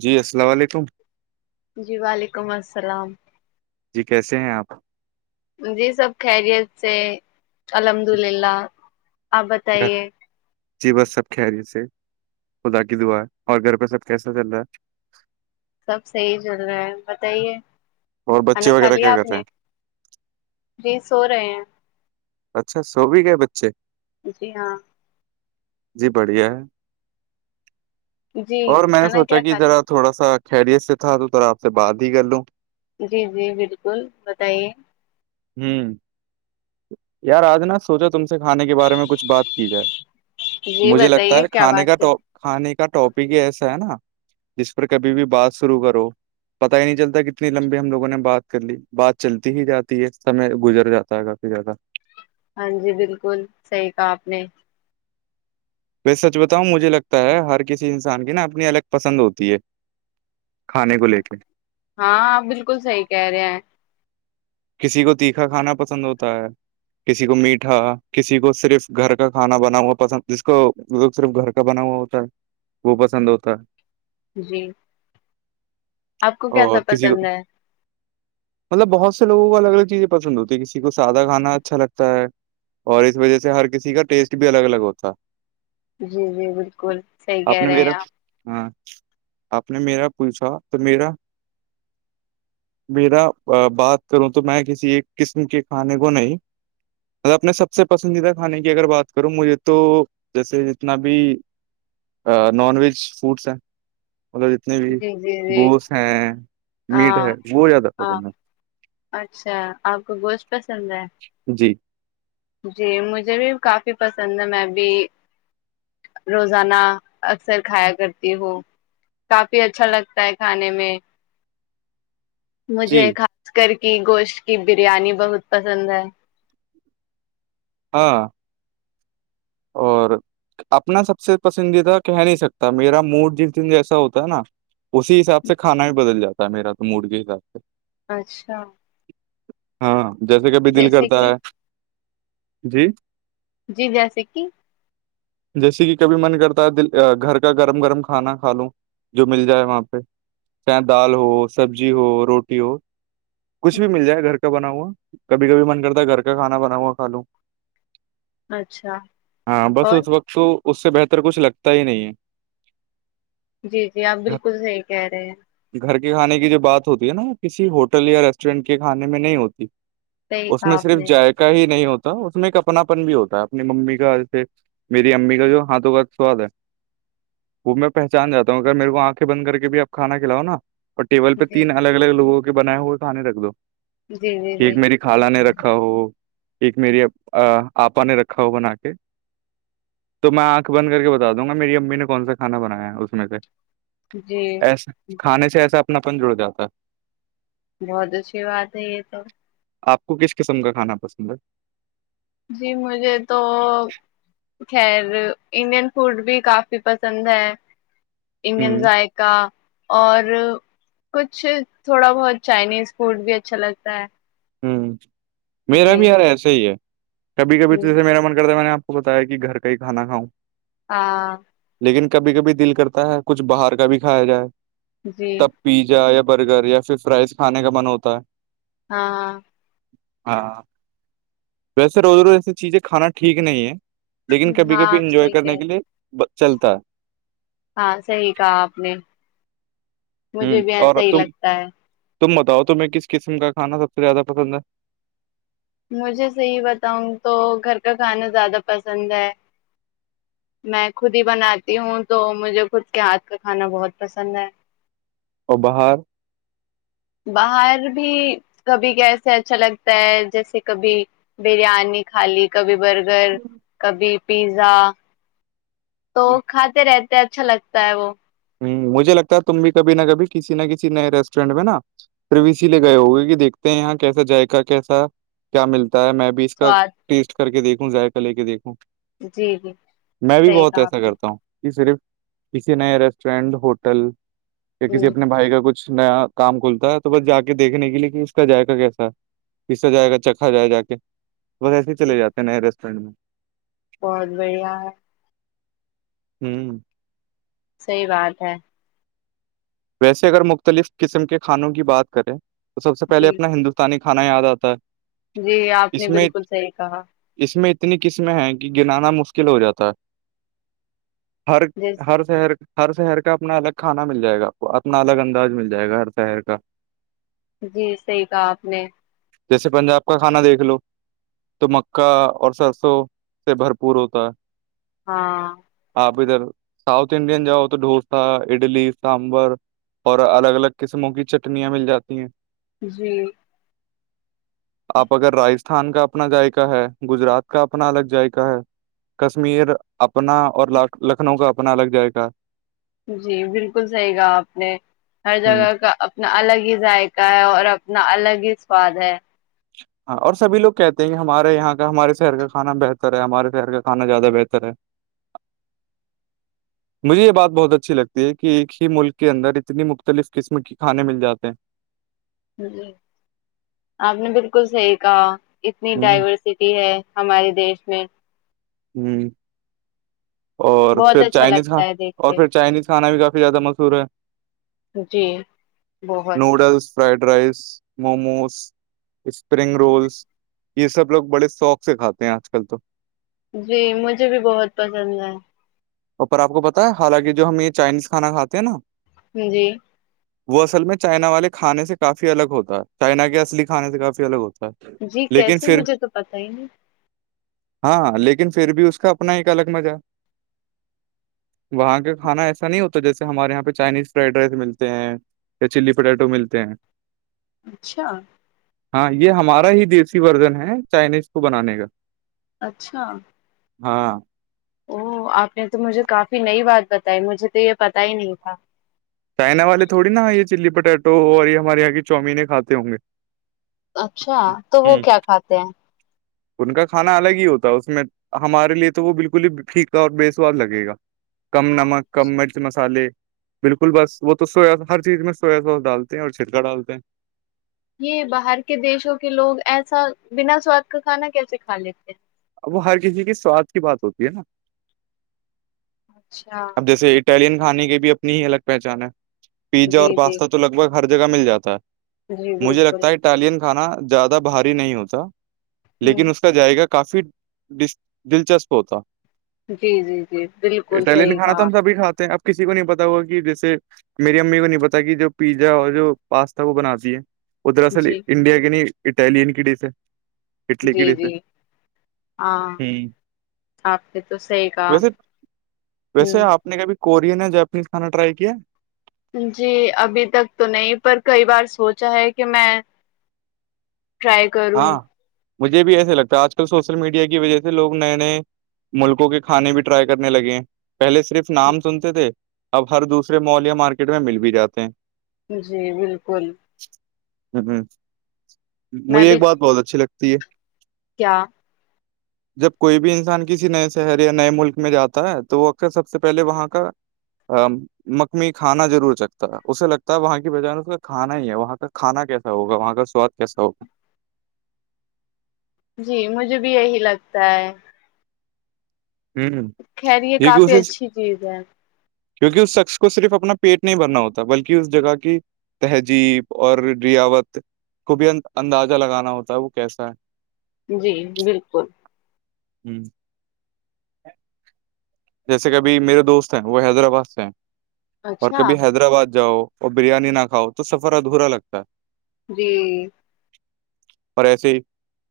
جی السلام علیکم جی وعلیکم السلام جی کیسے ہیں آپ جی سب خیریت سے الحمد للہ آپ گھر بتائیے جی بس سب خری سے خدا کی دعا اور گھر پہ سب کیسا چل رہا ہے سب صحیح چل رہا ہے بتائیے اور بچے کھانا کھا وغیرہ لیا کیا آپ کر رہے نے ہیں جی سو رہے ہیں اچھا سو بھی گئے بچے جی ہاں جی بڑھیا ہے جی اور میں نے کھانا سوچا کیا کہ کھا ذرا لیا تھوڑا سا خیریت سے تھا تو ذرا آپ سے بعد ہی کر لوں جی جی بالکل بتائیے ہوں یار آج نا سوچا تم سے کھانے کے بارے میں کچھ بات کی جائے جی مجھے لگتا بتائیے ہے کیا کھانے بات کاٹ ہے کھانے کا ٹاپک ہی ایسا ہے نا جس پر کبھی بھی بات شرع کرو پتا ہی نہیں چلتا کتنی لمبی ہم لوگوں نے بات کر لی بات چلتی ہی جاتی ہے سمے گزر جاتا ہے ا ٹھ ہے تھا ہاں جی بالکل صحی کہا آپ نے سچ بتاؤں مجھے لگتا ہے ہر کسی انسان کی نا اپنی الگ پسند ہوتی ہے کھانے کو لے کے ہاں بالکل صحی کہہ رہے ہے کسی کو تیکھا کھانا پسند ہوتا ہے کسی کو میٹھا کسی کو صرف گھر کا کھانا بنا ہوا پسند جس کو ل صرف گھر کا بنا ہوا ہوتا ہے وہ پسند ہوتا ہے جی آپ کو او کیسا کسی کو پسند ہے مطلب بہت سے لوگوں کو الگ الگیزیں پسند ہوتی ہے کسی کو سادہ کانا اچھا لگتا ہے اور اس وجہ سے ہر کسی کا ٹیسٹ بھی الگ الگ ہوتا جی جی بالکل صحیح کہہ نے رہے ہیں میرا آپ ہاں آپ نے میرا پوچھا تو میرا میرا بات کروں تو میں کسی ایک قسم کے کھانے کو نہیں اپنے سب سے پسندیدہ کھانے کی اگر بات کروں مجھے تو جیسے جتنا بھی نان ویج فوڈس ہیں مطلب جتنے بھی جی جی جی گوت ہیں میٹ ہے ہاں وہ زیادہ ہاں پسند ہے اچھا آپ کو گوشت پسند ہے جی [unintelligible] [inaudible] جی مجھے بھی کافی پسند ہے میں بھی روزانہ اکثر کھایا کرتی ہو کافی اچھا لگتا ہے کھانے میں مجھے جی خاص کر کی گوشت کی بریانی بہت پسند ہے ہاں اور اپنا سب سے پسندیدہ کہہ نہیں سکتا میرا موڈ جس دن جیسا ہوتا ہے نا اسی حساب سے کھانا بھی بدل جاتا ہے میرا تو موڈ کے حساب سے اچھا ہاں جیسے کبھی دل جیسے کرتا کہ ہے جی جی جیسکی جیسے کہ کبھی من کرتا ہے دل گھر کا گرم گرم کھانا کھا لوں جو مل جائے وہاں پہ چاہے دال ہو سبزی ہو روٹی ہو کچھ بھی مل جائے گھر کا بنا ہوا کبھی کبھی من کرتا ہے گھر کا کھانا بنا ہوا کھا لوں اچھا ہاں بس اور اس وقت تو اس سے بہتر کچھ لگتا ہی نہیں ہے جی جی آپ بالکل صحیح کہہ رہے ہیں گھر کے کھانے کی جو بات ہوتی ہے نا کسی ہوٹل یا ریسٹورینٹ کے کھانے میں نہیں ہوتی صحیح اس کہا میں آپ صرف نے جائق ہی نہیں ہوتا اس میں ایک اپناپن بھی ہوتا ہے اپنی ممی کاے میری امی کا جو ہاتھوں کا سواد ہے وہ میں پہچان جا ہوں اگر میرے کو آنکھیں بند کر کے بھی اپ کھا کھلاؤا اور ٹیبل پہ جی تین الگ الگ لوگوں کے بنائے ہوئے کھانے رکھ دو جی جی ایک جی میری خالہ نے رکھا ہو ایک میری آپا نے رکھا ہو بنا کے تو میں آنکھ بند کر کے بتا دوں گا میری امی نے کون سا کانا بنایا اس میں سے جی ایسا کھانے سے ایسا اپنا پن جڑ جاتا ہے بہت اچھی بات ہے یہ تو آپ کو کس قسم کا کھانا پسند ہے جی مجھے تو خیر انڈین فوڈ بھی کافی پسند ہے انڈین ہ ذائق کا اور کچھ تھوڑا بہت چائنیز فوڈ بھی اچھا لگتا ہے ہوں میرا جی بھی یار ایسا ہی ہے کبھی کبھی ہ تو جیسے میرا من کرتا میں نے آپ بتایا کہ گھر کا ہی کھا کاؤں ہاں لیکن کبھی کبھی دل کرتا ہے کچھ باہر کا بھی کھایا جائے جی تب پیزا یا برگر یا پھر فرائز کھانے کا من ہوتا ہے ہاں ہاں ہاں ویسے روز روز ایسی چیزیں کھانا ٹھیک نہیں ہے لیکن کبھی ہاں کبھی آپ انجوائے صحیح کرنے کہہ کے لیے چلتا ہے ہاں صحیح کہا آپ نے مجھے ہوں بھی یہاں اور صحیح تم لگتا ہے تم بتاؤ تمہیں کس قسم کا کھانا سب سے زیادہ پسند ہے مجھے صحیح بتاؤں تو گھر کا کھانا زیادہ پسند ہے میں خود ہی بناتی ہوں تو مجھے خود کے ہاتھ کا کھانا بہت پسند ہے اور بہار باہر بھی کبھی کیسے اچھا لگتا ہے جیسے کبھی بریانی خالی کبھی برگر کبھی پیزا تو کھاتے رہتے اچھا لگتا ہے وہ مجھے لگتا ہے تم بھی کبھی نہ کبھی کسی نہ کسی نئے ریسٹورینٹ میں نا پو اسی لیے گئے ہوگئے کہ دیکھتے ہیں یہاں کیسا جائق کیسا کیا ملتا ہے میں بھی اس کا سواد ٹیسٹ کر کے دیکھوں ذائقہ لے کے دیکھوں جی جی میں بھی صحیح بہت کہا ایسا آپ نے کرتا ہوں کہ صرف کسی نئے ریسٹورینٹ ہوٹل یا کسی ہ اپنے بھائی کا کچھ نیا کام کھلتا ہے تو بس جا کے دیکھنے کے لیے کہ اس کا جائقہ کیسا ہے پسا جائے گا چکھا ہو جائے جا کے بس ایسے ہی چلے جاتے ہیں نئے ریسٹورینٹ میں بہت بڑھیا ہے ہوں صحی بات ہے ویسے اگر مختلف قسم کے کھانوں کی بات کریں تو سب سے پہلے جی اپنا ہندوستانی کھانا یاد آتا ہے جی آپ نے اس میں بالکل صحیح کہا اس میں اتنی قسمیں ہیں کہ گنانا مشکل ہو جاتا ہے ہر جس ہر شہر ہر شہر کا اپنا الگ کھانا مل جائے گا اپنا الگ انداز مل جائے گا ہر شہر کا جی صحیح کہا آپ نے جیسے پنجاب کا کانا دیکھ لو تو مکہ اور سرسوں سے بھرپور ہوتا ہے ہاں آپ ادھر ساؤتھ انڈین جاؤ تو ڈوسا اڈلی سمبر اور الگ الگ قسموں کی چٹنیاں مل جاتی ہیں جی آپ اگر راستھان کا اپنا جائقہ ہے گجرات کا اپنا الگ جائقہ ہے کشمیر اپنا اور لکھنؤ کا اپنا الگ جائے گا جی بالکل صحیح کہا آپ نے ہر ہ جگہ کا اپنا الگ ہی ذائقہ ہے اور اتنا الگ ہی سواد ہے ہاں اور سبھی لوگ کہتے ہیں کہ ہمارے یہاں کا ہمارے شہر کا کھا بہتر ہے ہمارے شہر کا کانا زیادہ بہتر ہے مجھے یہ بات بہت اچھی لگتی ہے کہ ایک ہی ملک کے اندر اتنی مختلف قسم کے کھانے مل جاتے ہیں جی آپ نے بالکل صحیح کہا اتنی ہ ڈائیورسٹی ہے ہمارے دیش میں اور بہت پھر اچھا چائنیز ہ لگتا ہے دیکھ اور کے پھر چائنیز کھانا بھی کافی زیادہ مشہور ہے جی بہت noodles fried rice momos spring rolls یہ سب لوگ بڑے شوق سے کھاتے ہیں آج کل تو جی مجھے بھی بہت پسند ہے اوپر آپ کو پتا ہے حالانکہ جو ہم یہ چائنیز کھانا کھے ہیں نا جی وہ اصل میں چائنا والے کھانے سے کافی الگ ہوتا ہے چائنا کے اصلی کھانے سے کافی الگ ہوتا ہے جی لیکن کیسے پھر مجھے تو پتا ہی نہیں ہاں لیکن پھر بھی اس کا اپنا ایک الگ مزہ وہاں کا کھانا ایسا نہیں ہوتا جیسے ہمارے یہاں پہ چائنیز فرائڈ رائس ملتے ہیں یا چلی پوٹیٹو ملتے ہیں اچھا ہاں یہ ہمارا ہی دیسی ورجن ہے چائنیز کو بنانے کا اچھا ہاں او آپ نے تو مجھے کافی نئی بات بتائی مجھے تو یہ پتا ہی نہیں تھا چائنا والے تھوڑی نا یہ چلی پوٹیٹو اور یہ ہمارے یہاں کی چوومینیں کاتے ہوں گے اچھا تو وہ ہ کیا کھاتے ہیں ان کا کھانا الگ ہی ہوتا اس میں ہمارے لیے تو وہ بالکل ہی پھکا اور بے سواد لگے گا کم نمک کم مرچ مسالے کل بس وہ تو سویاس ہر چیز میں سویا سوس ڈالتے ہیں اور چھٹکا ڈالتے ہیں یہ باہر کے دیشوں کے لوگ ایسا بنا سواد کا کھانا کیسے کھا لیتے اب وہ ہر کسی کی سواد کی بات ہوتی ہے نا اچھا اب جیسے اٹلین کھانے کی بھی اپنی ہی الگ پہچان ہے پیزا اور جی جی پاستا تو لگ بھگ ہر جگہ مل جاتا ہے جی مجھے بالکل لگتا ہے اٹالین کھانا زیادہ بھاری نہیں ہوتا ہ لیکن اس کے زاغقہ کافی دلچسپ ہوتا جی جی جی بالکل اٹلین صحیح کھانا تو کہا ہم آپ سبھی کاتے ہیں اب کسی کو نہیں پتا ہوا کہ جیسے میری امی کو نہیں پتا کہ جو پیزا اور جو پاستا وہ بناتی ہے وہ دراصل جی انڈیا کی نہیں اٹالین کی ڈش ہے اٹلی جی کی ڈش ہے جی ہاں ہوں، آپ نے تو صحیح کہا ویسے ہ ویسے آپ نے کبھی کورین یا جاپنیز کھانا ٹرائی کیا جی ابھی تک تو نہیں پر کئی بار سوچا ہے کہ میں ٹری ہاں مجھے بھی ایسے لگتا ہے آج کل سوشل میڈیا کی وجہ سے لوگ نئے نئے ملکوں کے کھانے بھی ٹرائی کرنے لگے ہیں پہلے صرف نام سنتے تھے اب ہر دوسرے مول یا مارکیٹ میں مل بھی جاتے ہیں جی بالکل [inaudible] میں مجھے ایک بھی بات بہت اچھی لگتی ہے کیا جب کوئی بھی انسان کسی نئے شہر یا نئے ملک میں جاتا ہے تو وہ اکثر سب سے پہلے وہاں کا مخمی کھانا ضرور چکھتا ہے اسے لگتا ہے وہاں کی بھائی جان اس کا کھانا ہی ہے وہاں کا کھانا کیسا ہوگا وہاں کا سواد کیسا ہو جی مجھے بھی یہی لگتا ہے ہوں خیر یہ کافی کوشش اچھی چیز ہے کیونکہ اس شخص کو صرف اپنا پیٹ نہیں بھرنا ہوتا بلکہ اس جگہ کی تہذیب اور روایات کو بھی اندازہ لگانا ہوتا ہے وہ کیسا ہے جی بالکل ہ جیسے کبھی میرے دوست ہیں وہ حیدرآباد سے ہیں اور اچھا کبھی حیدرآباد جاؤ اور بریانی نہ کھاؤ تو سفر ادھورا لگتا ہے جی اور ایسے ہی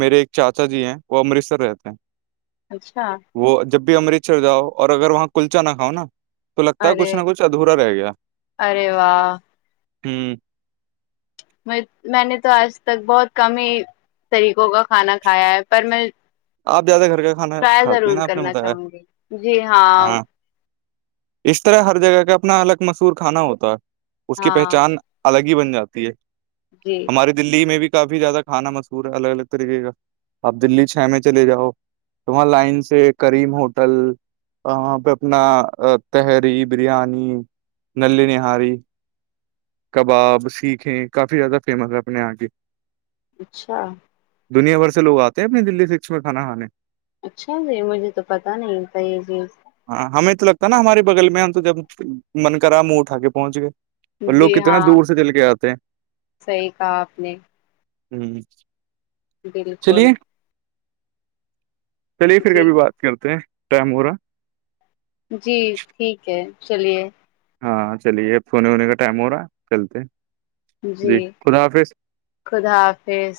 میرے ایک چاچا جی ہیں وہ امرتسر رہتے ہیں اچھا وہ جب بھی امرتسر جاؤ اور اگر وہاں کلچا نہ کھاؤ نا تو لگتا ہے کچھ ارے نہ کچھ ادھورا رہ گیا ارے واہ ہوں میں نے تو آج تک بہت کم ہی طریقوں کا کھانا کھایا ہے پر میں آپ زیادہ گھر کا کھانا ٹرائی کھاتی ہیں ضرور نا آپ نے کرنا بتایا چاہوں گی جی ہاں اس طرح ہر جگہ کا اپنا الگ مسہور کھانا ہوتا ہے اس کی ہاں پہچان الگ ہی بن جاتی ہے جی ارے دلی میں بھی کافی زیادہ کھانا مشکور ہے الگ طریقے کا اپ دلی چھا میں چلے جاؤ تمہ لائن سے کریم ہوٹل وہاں پہ اپنا تہری بریانی نلیی نہاری کباب سیکھیں کافی زیادہ فیمس ہے اپنے یہاں کی اچھا دنیا بھر سے لوگ آتے ہیں اپنی دلی سکس میں کھانا کھانے اچھا جی مجھے تو پتا نہیںتا یہ جیز ہاں ہمیں تو لگتا ہے نا ہمارے بغل میں ہم تو جب من کرا منہ اٹا کے پہنچ گئے اور لوگ جی کتنا ہاں دور سے چل کے آتے ہیں صحیح کہا آپ نے ہ بالکل چلیے چلیے پھر جی کبھی بات کرتے ہیں ٹائم ہو رہا جی ٹھیک ہے چلیے ہاں چلیے فونے ونے کا ٹائم ہو رہا چلتے جی خدا حافظ خدا حافظ